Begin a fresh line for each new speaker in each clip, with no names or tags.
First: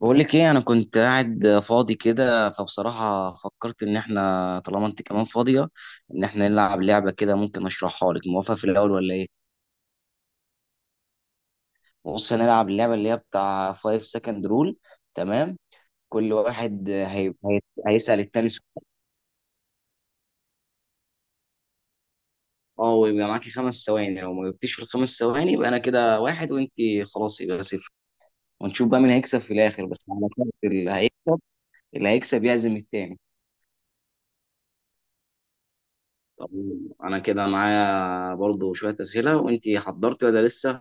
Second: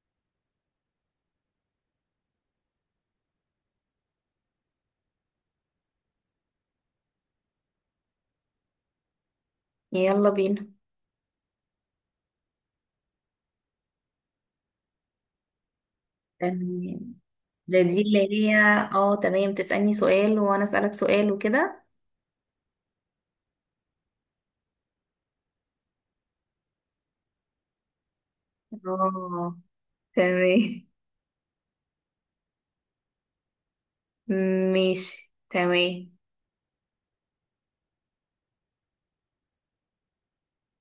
بقول لك ايه، انا كنت قاعد فاضي كده، فبصراحة فكرت ان احنا طالما انت كمان فاضية ان احنا نلعب لعبة كده. ممكن اشرحها لك؟ موافقة في الاول ولا ايه؟
يلا بينا.
بص، هنلعب اللعبة اللي هي بتاع 5 second rule. تمام. كل واحد
تمام. دي اللي
هيسأل التاني
هي.
سؤال.
اه، تمام، تسألني سؤال وانا اسألك سؤال وكده.
اه، ويبقى معاكي 5 ثواني. لو ما جبتيش في ال5 ثواني يبقى انا كده واحد وانت خلاص يبقى صفر. ونشوف بقى مين هيكسب في
اه
الاخر، بس على شرط
تمام،
اللي هيكسب يعزم التاني.
ماشي. تمام.
طب انا كده معايا برضو شوية اسئلة، وانتي حضرتي ولا لسه؟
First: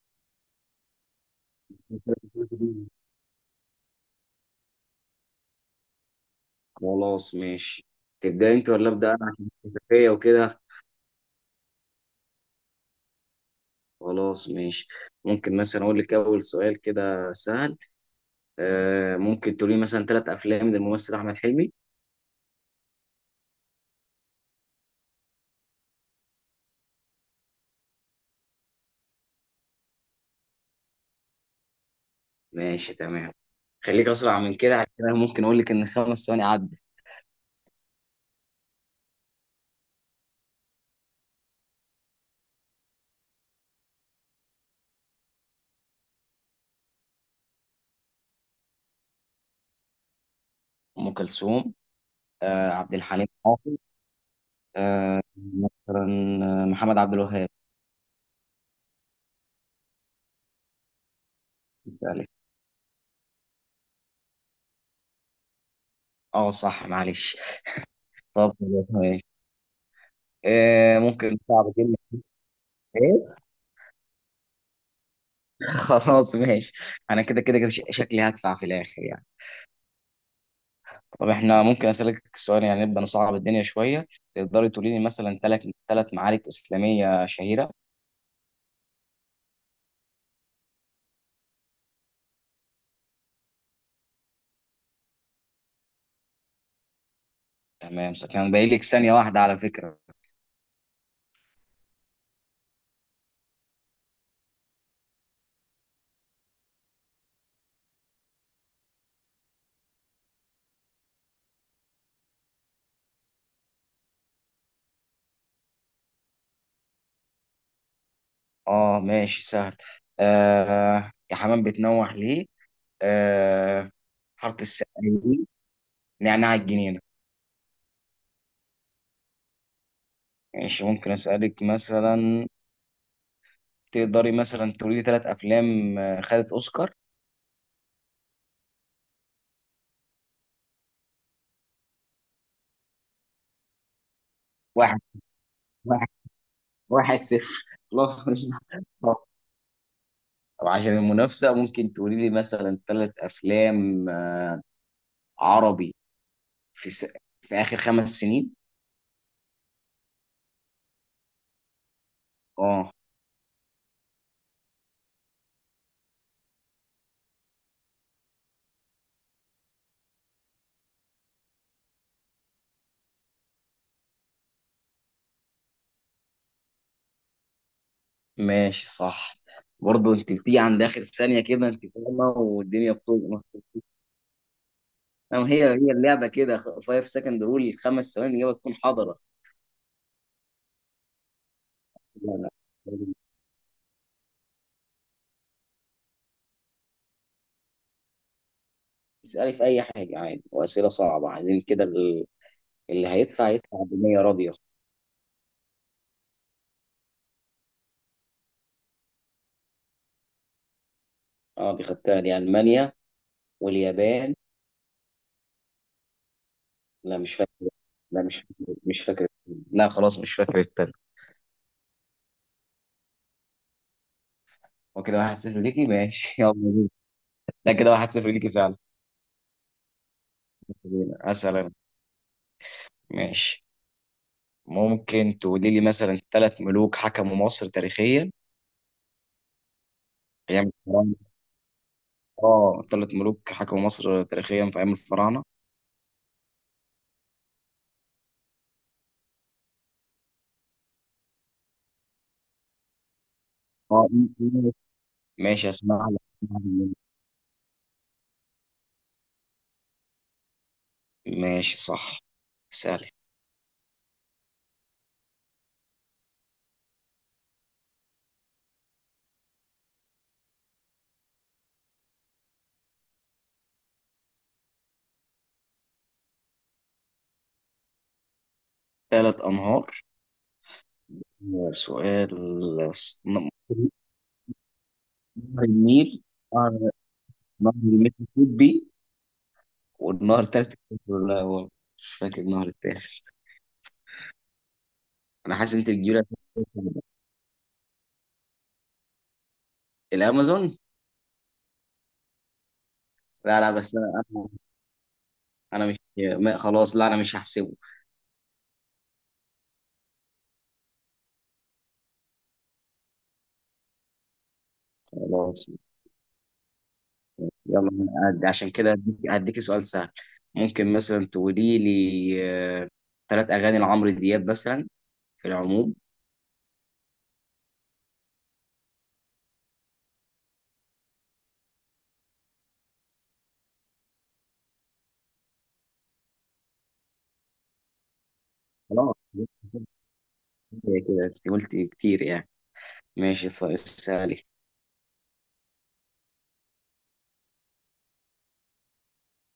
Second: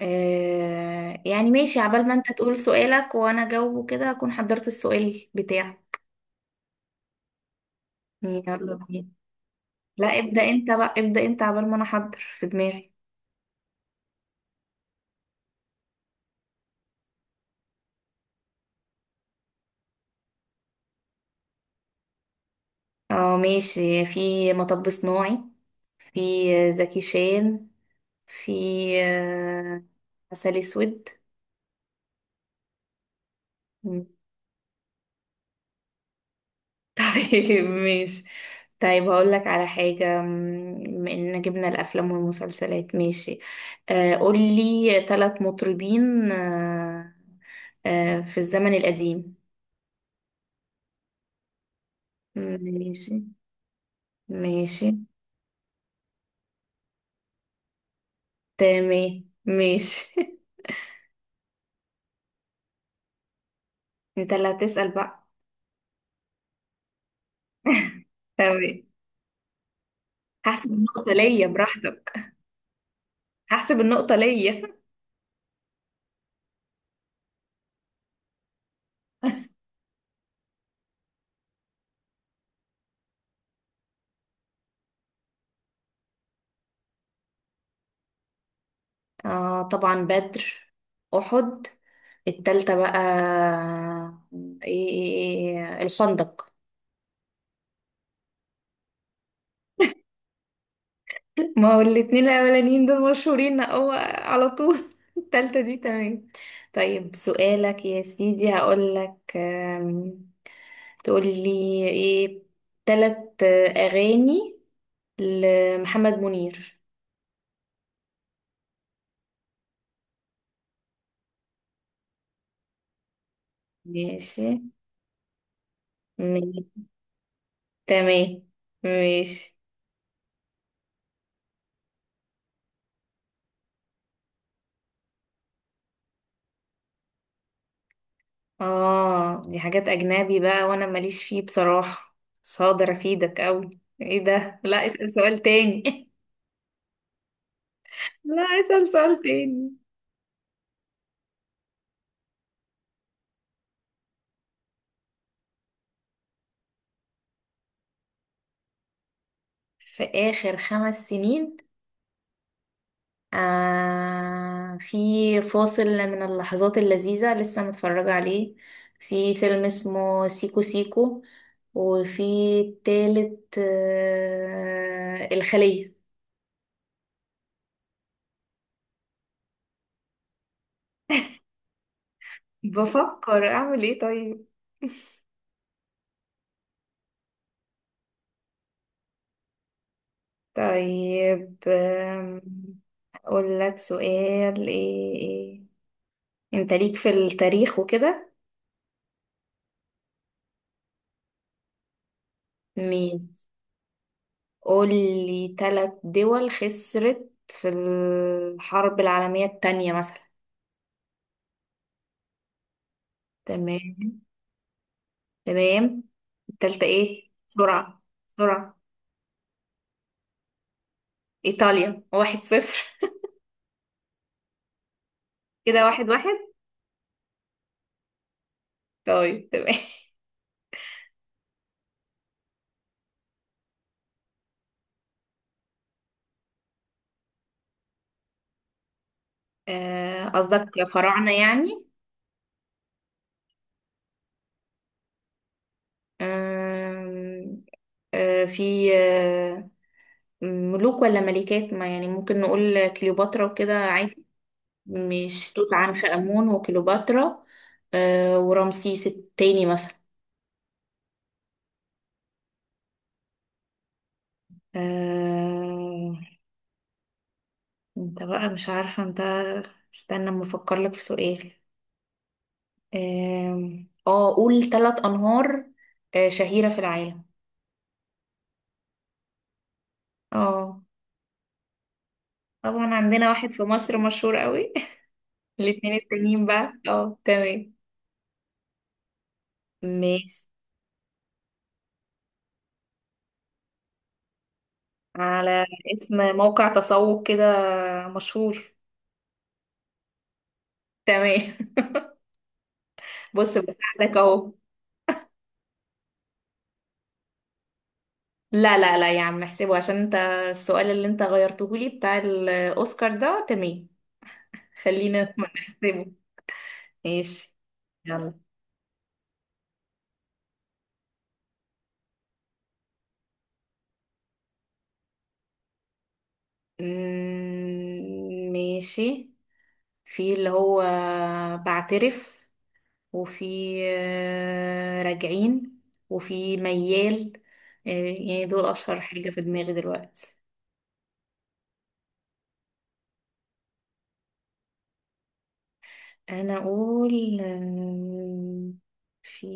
ماشي، عبال ما انت تقول سؤالك وانا اجاوبه كده اكون حضرت السؤال بتاعي.
خلاص ماشي. تبدأ انت
يلا
ولا
بينا.
ابدأ انا عشان
لا،
الخلفية
ابدأ
وكده؟
انت بقى، ابدأ انت عبال ما انا احضر في دماغي.
خلاص ماشي. ممكن مثلا اقول لك اول سؤال كده سهل. ممكن تقولي مثلا ثلاث افلام للممثل احمد حلمي.
اه ماشي، في مطب صناعي. في زكي شان. في آه، عسل اسود.
ماشي تمام. خليك اسرع من كده عشان أنا ممكن اقول لك ان ال5 ثواني عدى.
طيب ماشي. طيب هقول لك على حاجة بما اننا جبنا الافلام والمسلسلات. ماشي. قولي ثلاث مطربين في الزمن القديم.
ام كلثوم. عبد
ماشي.
الحليم حافظ.
ماشي.
آه مثلا آه، محمد عبد الوهاب.
تمام. ماشي. انت اللي هتسأل بقى.
اه صح، معلش. طب،
تمام. هحسب النقطة
ممكن
ليا
صعب كلمة.
براحتك.
ايه؟
هحسب النقطة ليا.
خلاص ماشي. انا كده شكلي هدفع في الاخر يعني. طب احنا ممكن اسالك سؤال؟ يعني نبدا نصعب الدنيا شويه. تقدري تقولي لي مثلا ثلاث معارك اسلاميه شهيره.
آه طبعا، بدر، أحد، التالتة بقى آه، إيه إيه- إيه، الخندق.
تمام، كان باقي لك 1 ثانية على فكره.
ما هو الاتنين الاولانيين دول مشهورين، هو على طول. التالتة دي تمام. طيب سؤالك يا سيدي، هقولك تقولي ايه، تلات اغاني لمحمد منير.
اه ماشي سهل. يا حمام بتنوح ليه. آه
ماشي.
حاره السقايين. نعناع
ماشي.
الجنينه.
تمام. ماشي.
ماشي، ممكن اسالك مثلا. تقدري مثلا تقولي لي ثلاث افلام خدت اوسكار؟
اه، دي حاجات اجنبي بقى وانا ماليش فيه بصراحة، مش هقدر افيدك اوي. ايه ده، لا
واحد
اسأل سؤال تاني.
واحد صفر. خلاص مش.
لا اسأل سؤال تاني.
طب عشان المنافسة ممكن تقولي لي مثلا ثلاث أفلام عربي في س... في آخر 5 سنين.
في آخر 5 سنين.
اه
في فاصل من اللحظات اللذيذة لسه متفرجة عليه. في فيلم اسمه سيكو سيكو، وفي التالت الخلية.
ماشي صح. برضه انت بتيجي عند آخر ثانية كده انت فاهمة والدنيا بتظلم.
بفكر أعمل إيه طيب.
أما هي اللعبة كده، 5 سكند رول، 5 ثواني الإجابة تكون حاضرة.
طيب
لا لا،
أقول لك سؤال إيه إيه. أنت ليك في التاريخ وكده.
اسألي في أي حاجة عادي، وأسئلة صعبة عايزين كده اللي
مين،
هيدفع يدفع بنية راضية.
قولي تلات دول خسرت في الحرب العالمية التانية مثلا.
اه دي خدتها، دي ألمانيا
تمام.
واليابان.
تمام. التالتة
لا
ايه
مش فاكر،
بسرعة. بسرعة.
مش فاكر. لا خلاص مش فاكر التاني.
إيطاليا 1-0.
هو كده 1-0
كده
ليكي،
واحد
ماشي. يلا
واحد
بينا. لا، كده 1-0 ليكي فعلا.
طيب تمام.
بينا. أسأل أنا. ماشي. ممكن تقولي لي مثلا ثلاث ملوك حكموا مصر تاريخيا أيام
قصدك
الفراعنة؟
فراعنة يعني.
اه، ثلاث ملوك حكموا مصر تاريخيا في أيام الفراعنة.
آم، آه، في آه، ملوك ولا ملكات، ما يعني ممكن نقول كليوباترا وكده
اه
عادي، مش توت
ماشي،
عنخ
أسمع لك.
آمون وكليوباترا ورمسيس التاني مثلا.
ماشي صح. سألي.
آه... انت بقى مش عارفة انت، استنى اما افكر لك في سؤال. اه قول ثلاث انهار شهيرة في العالم.
ثلاث أنهار؟
اه
سؤال.
طبعا، عندنا
نهر
واحد في مصر مشهور قوي. الاتنين
النيل.
التانيين
نهر
بقى، اه
نهر
تمام.
المسيسيبي. والنهر
ماشي.
التالت، لا هو مش فاكر النهر التالت. انا
على
حاسس انت بتجيب لي.
اسم موقع تسوق كده مشهور.
الامازون.
تمام. بص،
لا لا، بس
بساعدك
انا انا
اهو.
أنا مش ما خلاص، لا انا مش هحسبه.
لا لا لا يا عم، احسبه عشان انت السؤال اللي انت غيرته لي بتاع الاوسكار ده تمام. خلينا
خلاص.
نحسبه. ماشي.
يلا.
يلا.
أنا عشان كده هديك سؤال سهل. ممكن مثلا تقولي لي ثلاث اغاني لعمرو دياب مثلا في العموم.
ماشي. في اللي هو بعترف، وفي راجعين، وفي ميال. آه، يعني دول أشهر
خلاص،
حاجة في دماغي دلوقتي.
هي كده انت قلت كتير يعني. ماشي طيب، اسالي.
أنا أقول في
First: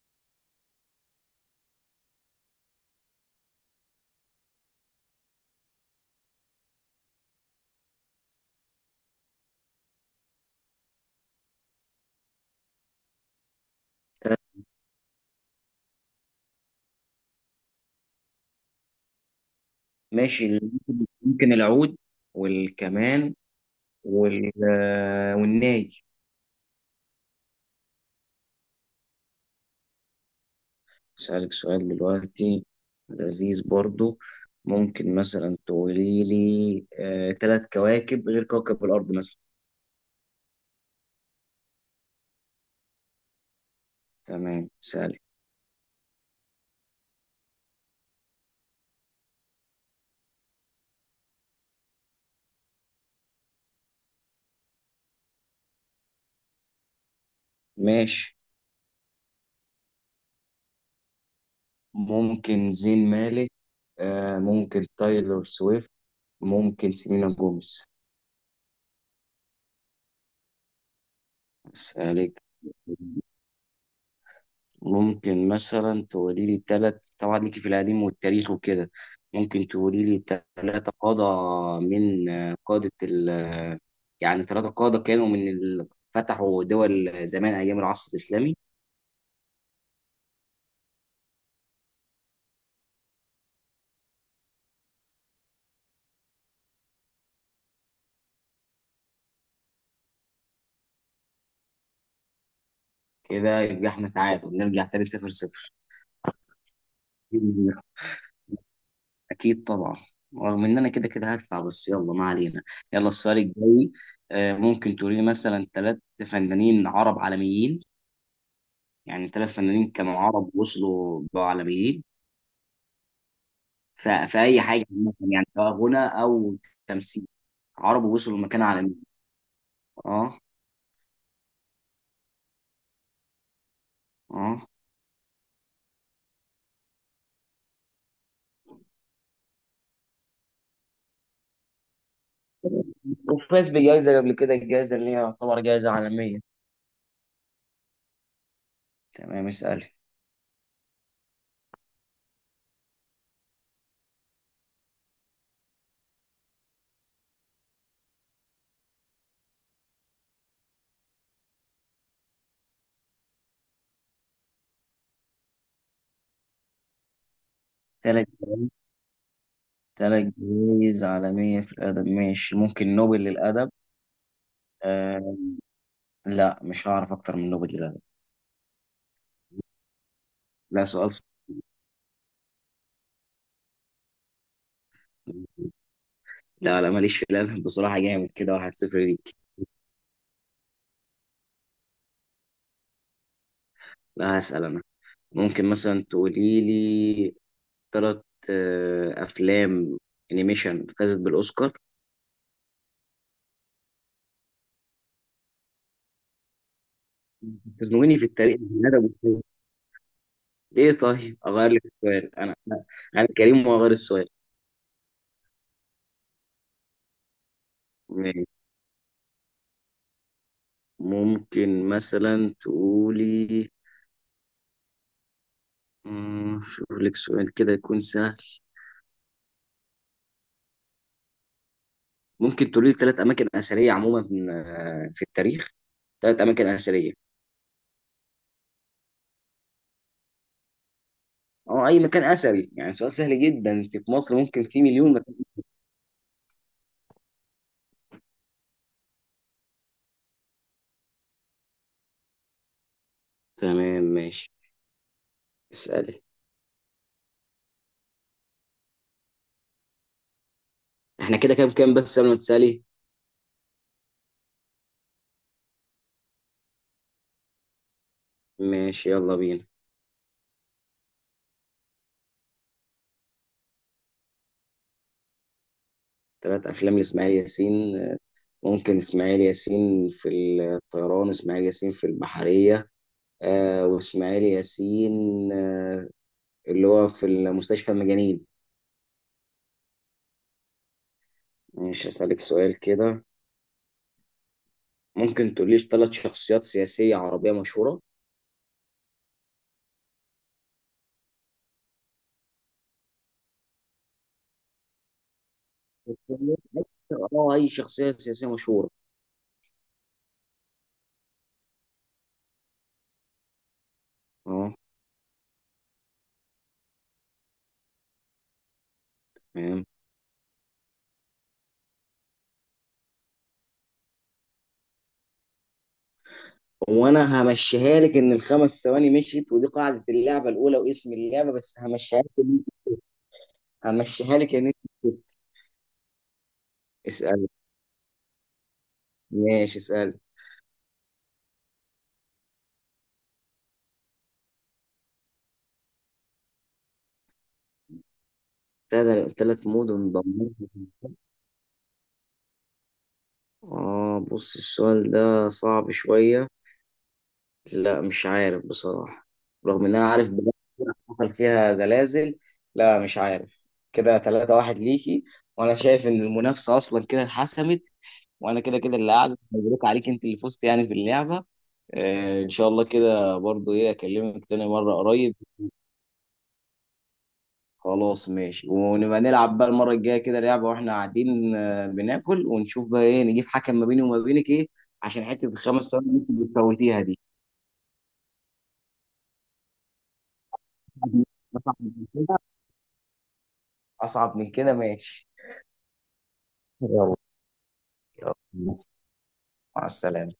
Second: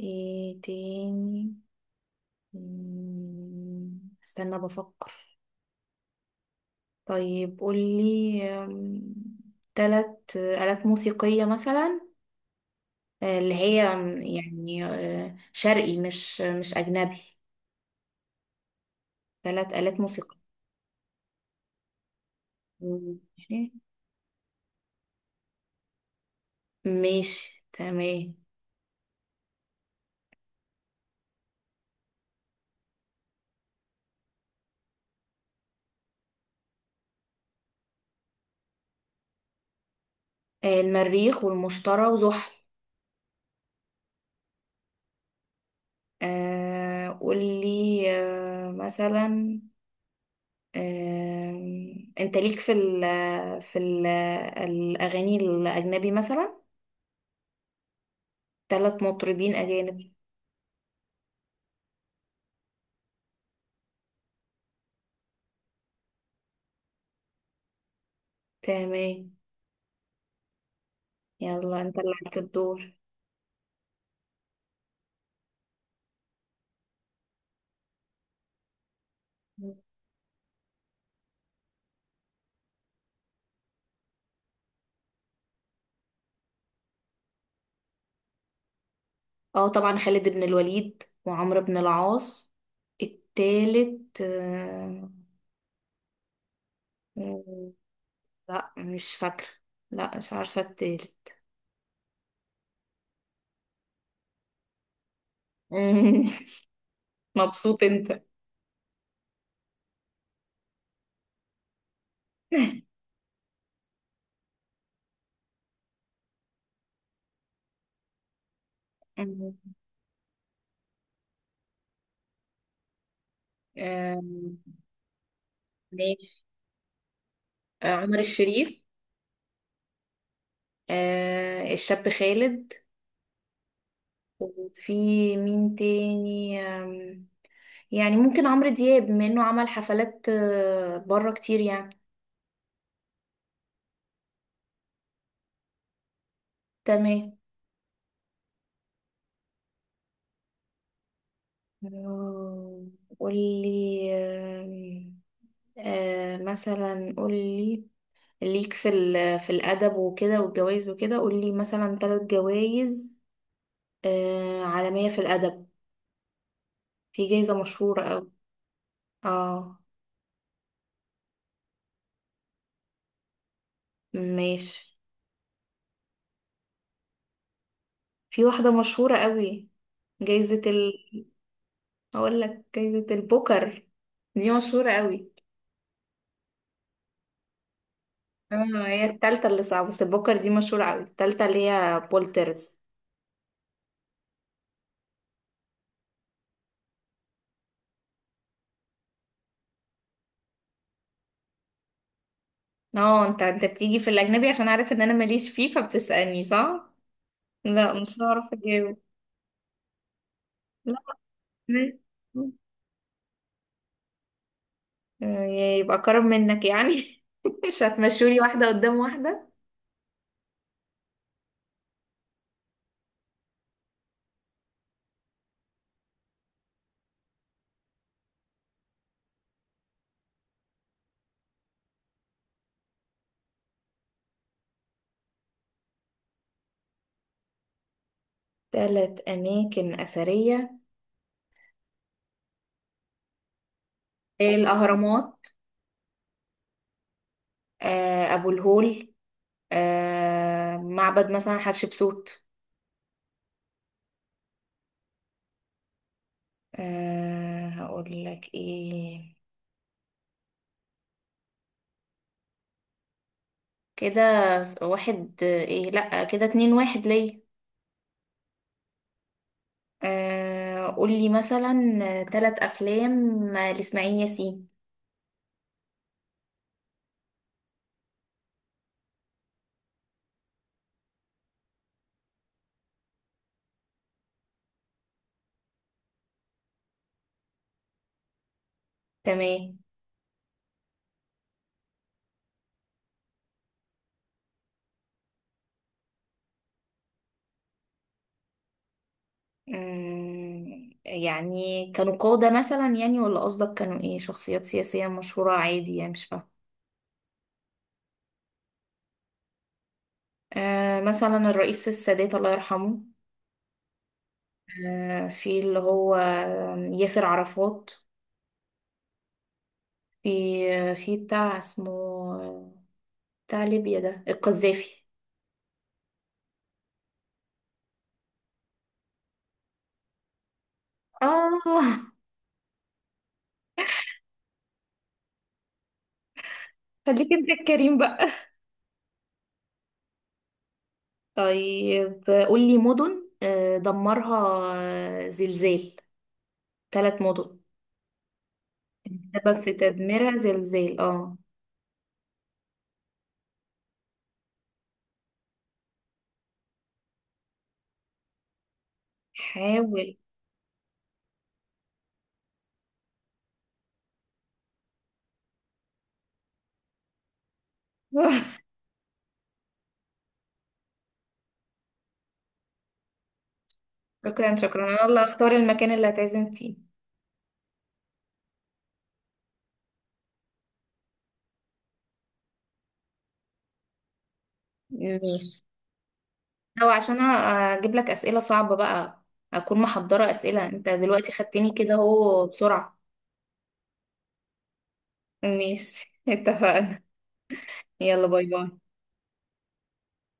إيه تاني. استنى بفكر. طيب قولي تلات آلات موسيقية مثلا، اللي هي يعني شرقي، مش أجنبي. ثلاث آلات موسيقى.
ماشي. ممكن العود والكمان
ماشي.
والناي.
ماشي، تمام.
أسألك سؤال دلوقتي لذيذ برضو. ممكن مثلا تقولي لي، تلات كواكب غير كوكب الأرض مثلا؟
المريخ والمشتري وزحل.
تمام سهل.
قولي مثلا آه، انت ليك في ال الأغاني الأجنبي مثلا،
ماشي.
ثلاث مطربين أجانب.
ممكن زين مالك، ممكن تايلور سويفت، ممكن سيلينا جوميز.
تمام. يلا، انت اللي
أسألك.
عليك الدور.
ممكن مثلا تقولي لي تلات، طبعا ليكي في القديم والتاريخ وكده. ممكن تقولي لي تلاتة قادة من قادة ال يعني تلاتة قادة كانوا من ال... فتحوا دول زمان أيام العصر الإسلامي.
اه طبعا، خالد بن الوليد وعمرو بن العاص. التالت آه، لا مش فاكرة، لا مش عارفة التالت.
كده يبقى احنا تعادل نرجع تاني 0-0.
مم. مبسوط انت.
أكيد طبعا. رغم إن أنا كده كده هطلع، بس يلا ما علينا. يلا السؤال الجاي. ممكن تقولي لي مثلا تلات فنانين عرب عالميين. يعني تلات
مم.
فنانين كانوا عرب وصلوا بقوا عالميين.
آه،
في اي حاجه عامه يعني، سواء غنى
ماشي.
او تمثيل. عرب
عمر
وصلوا لمكانه
الشريف.
عالميه. اه.
الشاب خالد.
اه
وفي مين تاني، يعني ممكن عمرو دياب بما انه عمل حفلات بره كتير يعني.
وفاز بجائزة قبل كده الجائزة اللي هي يعتبر جائزة عالمية.
تمام.
تمام، اسألي.
آه، قولي آم، آه مثلا قولي، ليك في في الأدب وكده والجوائز وكده، قولي مثلا ثلاث جوائز عالمية في الأدب. في جايزة مشهورة
تلات
أوي. اه
تلات جوائز عالمية في الأدب، ماشي. ممكن نوبل للأدب.
ماشي.
آه. لا مش هعرف أكتر من نوبل للأدب.
في واحدة مشهورة أوي، جايزة
لا
ال.
سؤال صعب.
أقول لك جايزة البوكر، دي مشهورة أوي.
لا لا، ماليش في الأدب بصراحة. جامد كده واحد
اه
صفر
هي
ليك.
التالتة اللي صعبة، بس البوكر دي مشهورة أوي، التالتة اللي هي بولترز.
لا هسأل أنا. ممكن مثلا تقولي لي تلات أفلام أنيميشن فازت بالأوسكار؟
اه انت بتيجي في الأجنبي عشان عارف ان انا ماليش فيه فبتسألني، صح؟ لا
تزنقني
مش
في
هعرف
الطريق يا ندى
اجاوب.
أبو حميد. ايه، طيب اغير لك
مم.
السؤال. انا انا أنا كريم واغير السؤال.
آه، يبقى كرم منك يعني. مش هتمشولي
ماشي.
واحدة قدام واحدة.
ممكن مثلا تقولي، شوف لك سؤال كده يكون سهل. ممكن تقولي لي ثلاث اماكن اثريه عموما في التاريخ. ثلاث اماكن اثريه.
ثلاث أماكن أثرية:
اه اي مكان اثري، يعني سؤال سهل جدا. انت في مصر ممكن في مليون مكان.
الأهرامات، أبو الهول، معبد مثلا حتشبسوت.
تمام ماشي، اسالي.
هقول لك إيه.
احنا كده كام كام بس قبل ما تسالي؟
كده واحد إيه، لأ كده 2-1 ليا.
ماشي يلا بينا.
قولي مثلا ثلاث أفلام لإسماعيل ياسين.
ثلاث افلام لاسماعيل ياسين، ممكن اسماعيل ياسين في الطيران، اسماعيل ياسين في البحرية، واسماعيل ياسين آه اللي هو في المستشفى المجانين.
تمام.
مش هسألك سؤال كده. ممكن تقوليش ثلاث شخصيات سياسية عربية مشهورة؟
يعني كانوا قادة مثلا يعني، ولا قصدك كانوا ايه، شخصيات سياسية مشهورة عادي يعني، مش فاهمة.
اه اي شخصية سياسية مشهورة.
آه مثلا الرئيس السادات الله يرحمه.
اه.
آه في اللي هو ياسر عرفات.
تمام.
في في بتاع اسمه بتاع ليبيا ده القذافي.
وانا همشيها لك ان ال5 ثواني مشيت، ودي قاعدة اللعبة الاولى واسم
اه
اللعبة، بس همشيها لك ان انت.
خليك
اسأل.
انت الكريم بقى.
ماشي اسأل.
طيب قولي مدن دمرها زلزال، ثلاث مدن السبب
ثلاث
في
مدن
تدميرها
دمرت،
زلزال، اه.
بص السؤال ده صعب شوية. لا مش عارف بصراحة. رغم إن أنا
حاول.
عارف بلد حصل فيها زلازل. لا مش عارف. كده 3-1 ليكي. وأنا شايف إن المنافسة أصلا كده اتحسمت. وأنا كده كده اللي أعزم. مبروك عليك، أنت اللي فزت يعني في اللعبة. إن شاء الله كده برضو، إيه أكلمك
شكرا
تاني
شكرا،
مرة
انا اللي
قريب.
اختار المكان اللي هتعزم فيه.
خلاص ماشي، ونبقى نلعب بقى المرة الجاية كده لعبة وإحنا قاعدين، بناكل ونشوف بقى إيه، نجيب حكم ما بيني وما بينك إيه. عشان حتة
ماشي،
ال5 ثواني اللي أنت
لو
بتفوتيها دي.
عشان اجيب لك اسئله صعبه بقى اكون محضره اسئله، انت دلوقتي خدتني
أصعب
كده
من كده،
اهو بسرعه.
أصعب من كده ماشي.
ماشي اتفقنا.
يلا.
يلا
يلا
باي باي.
مع السلامة.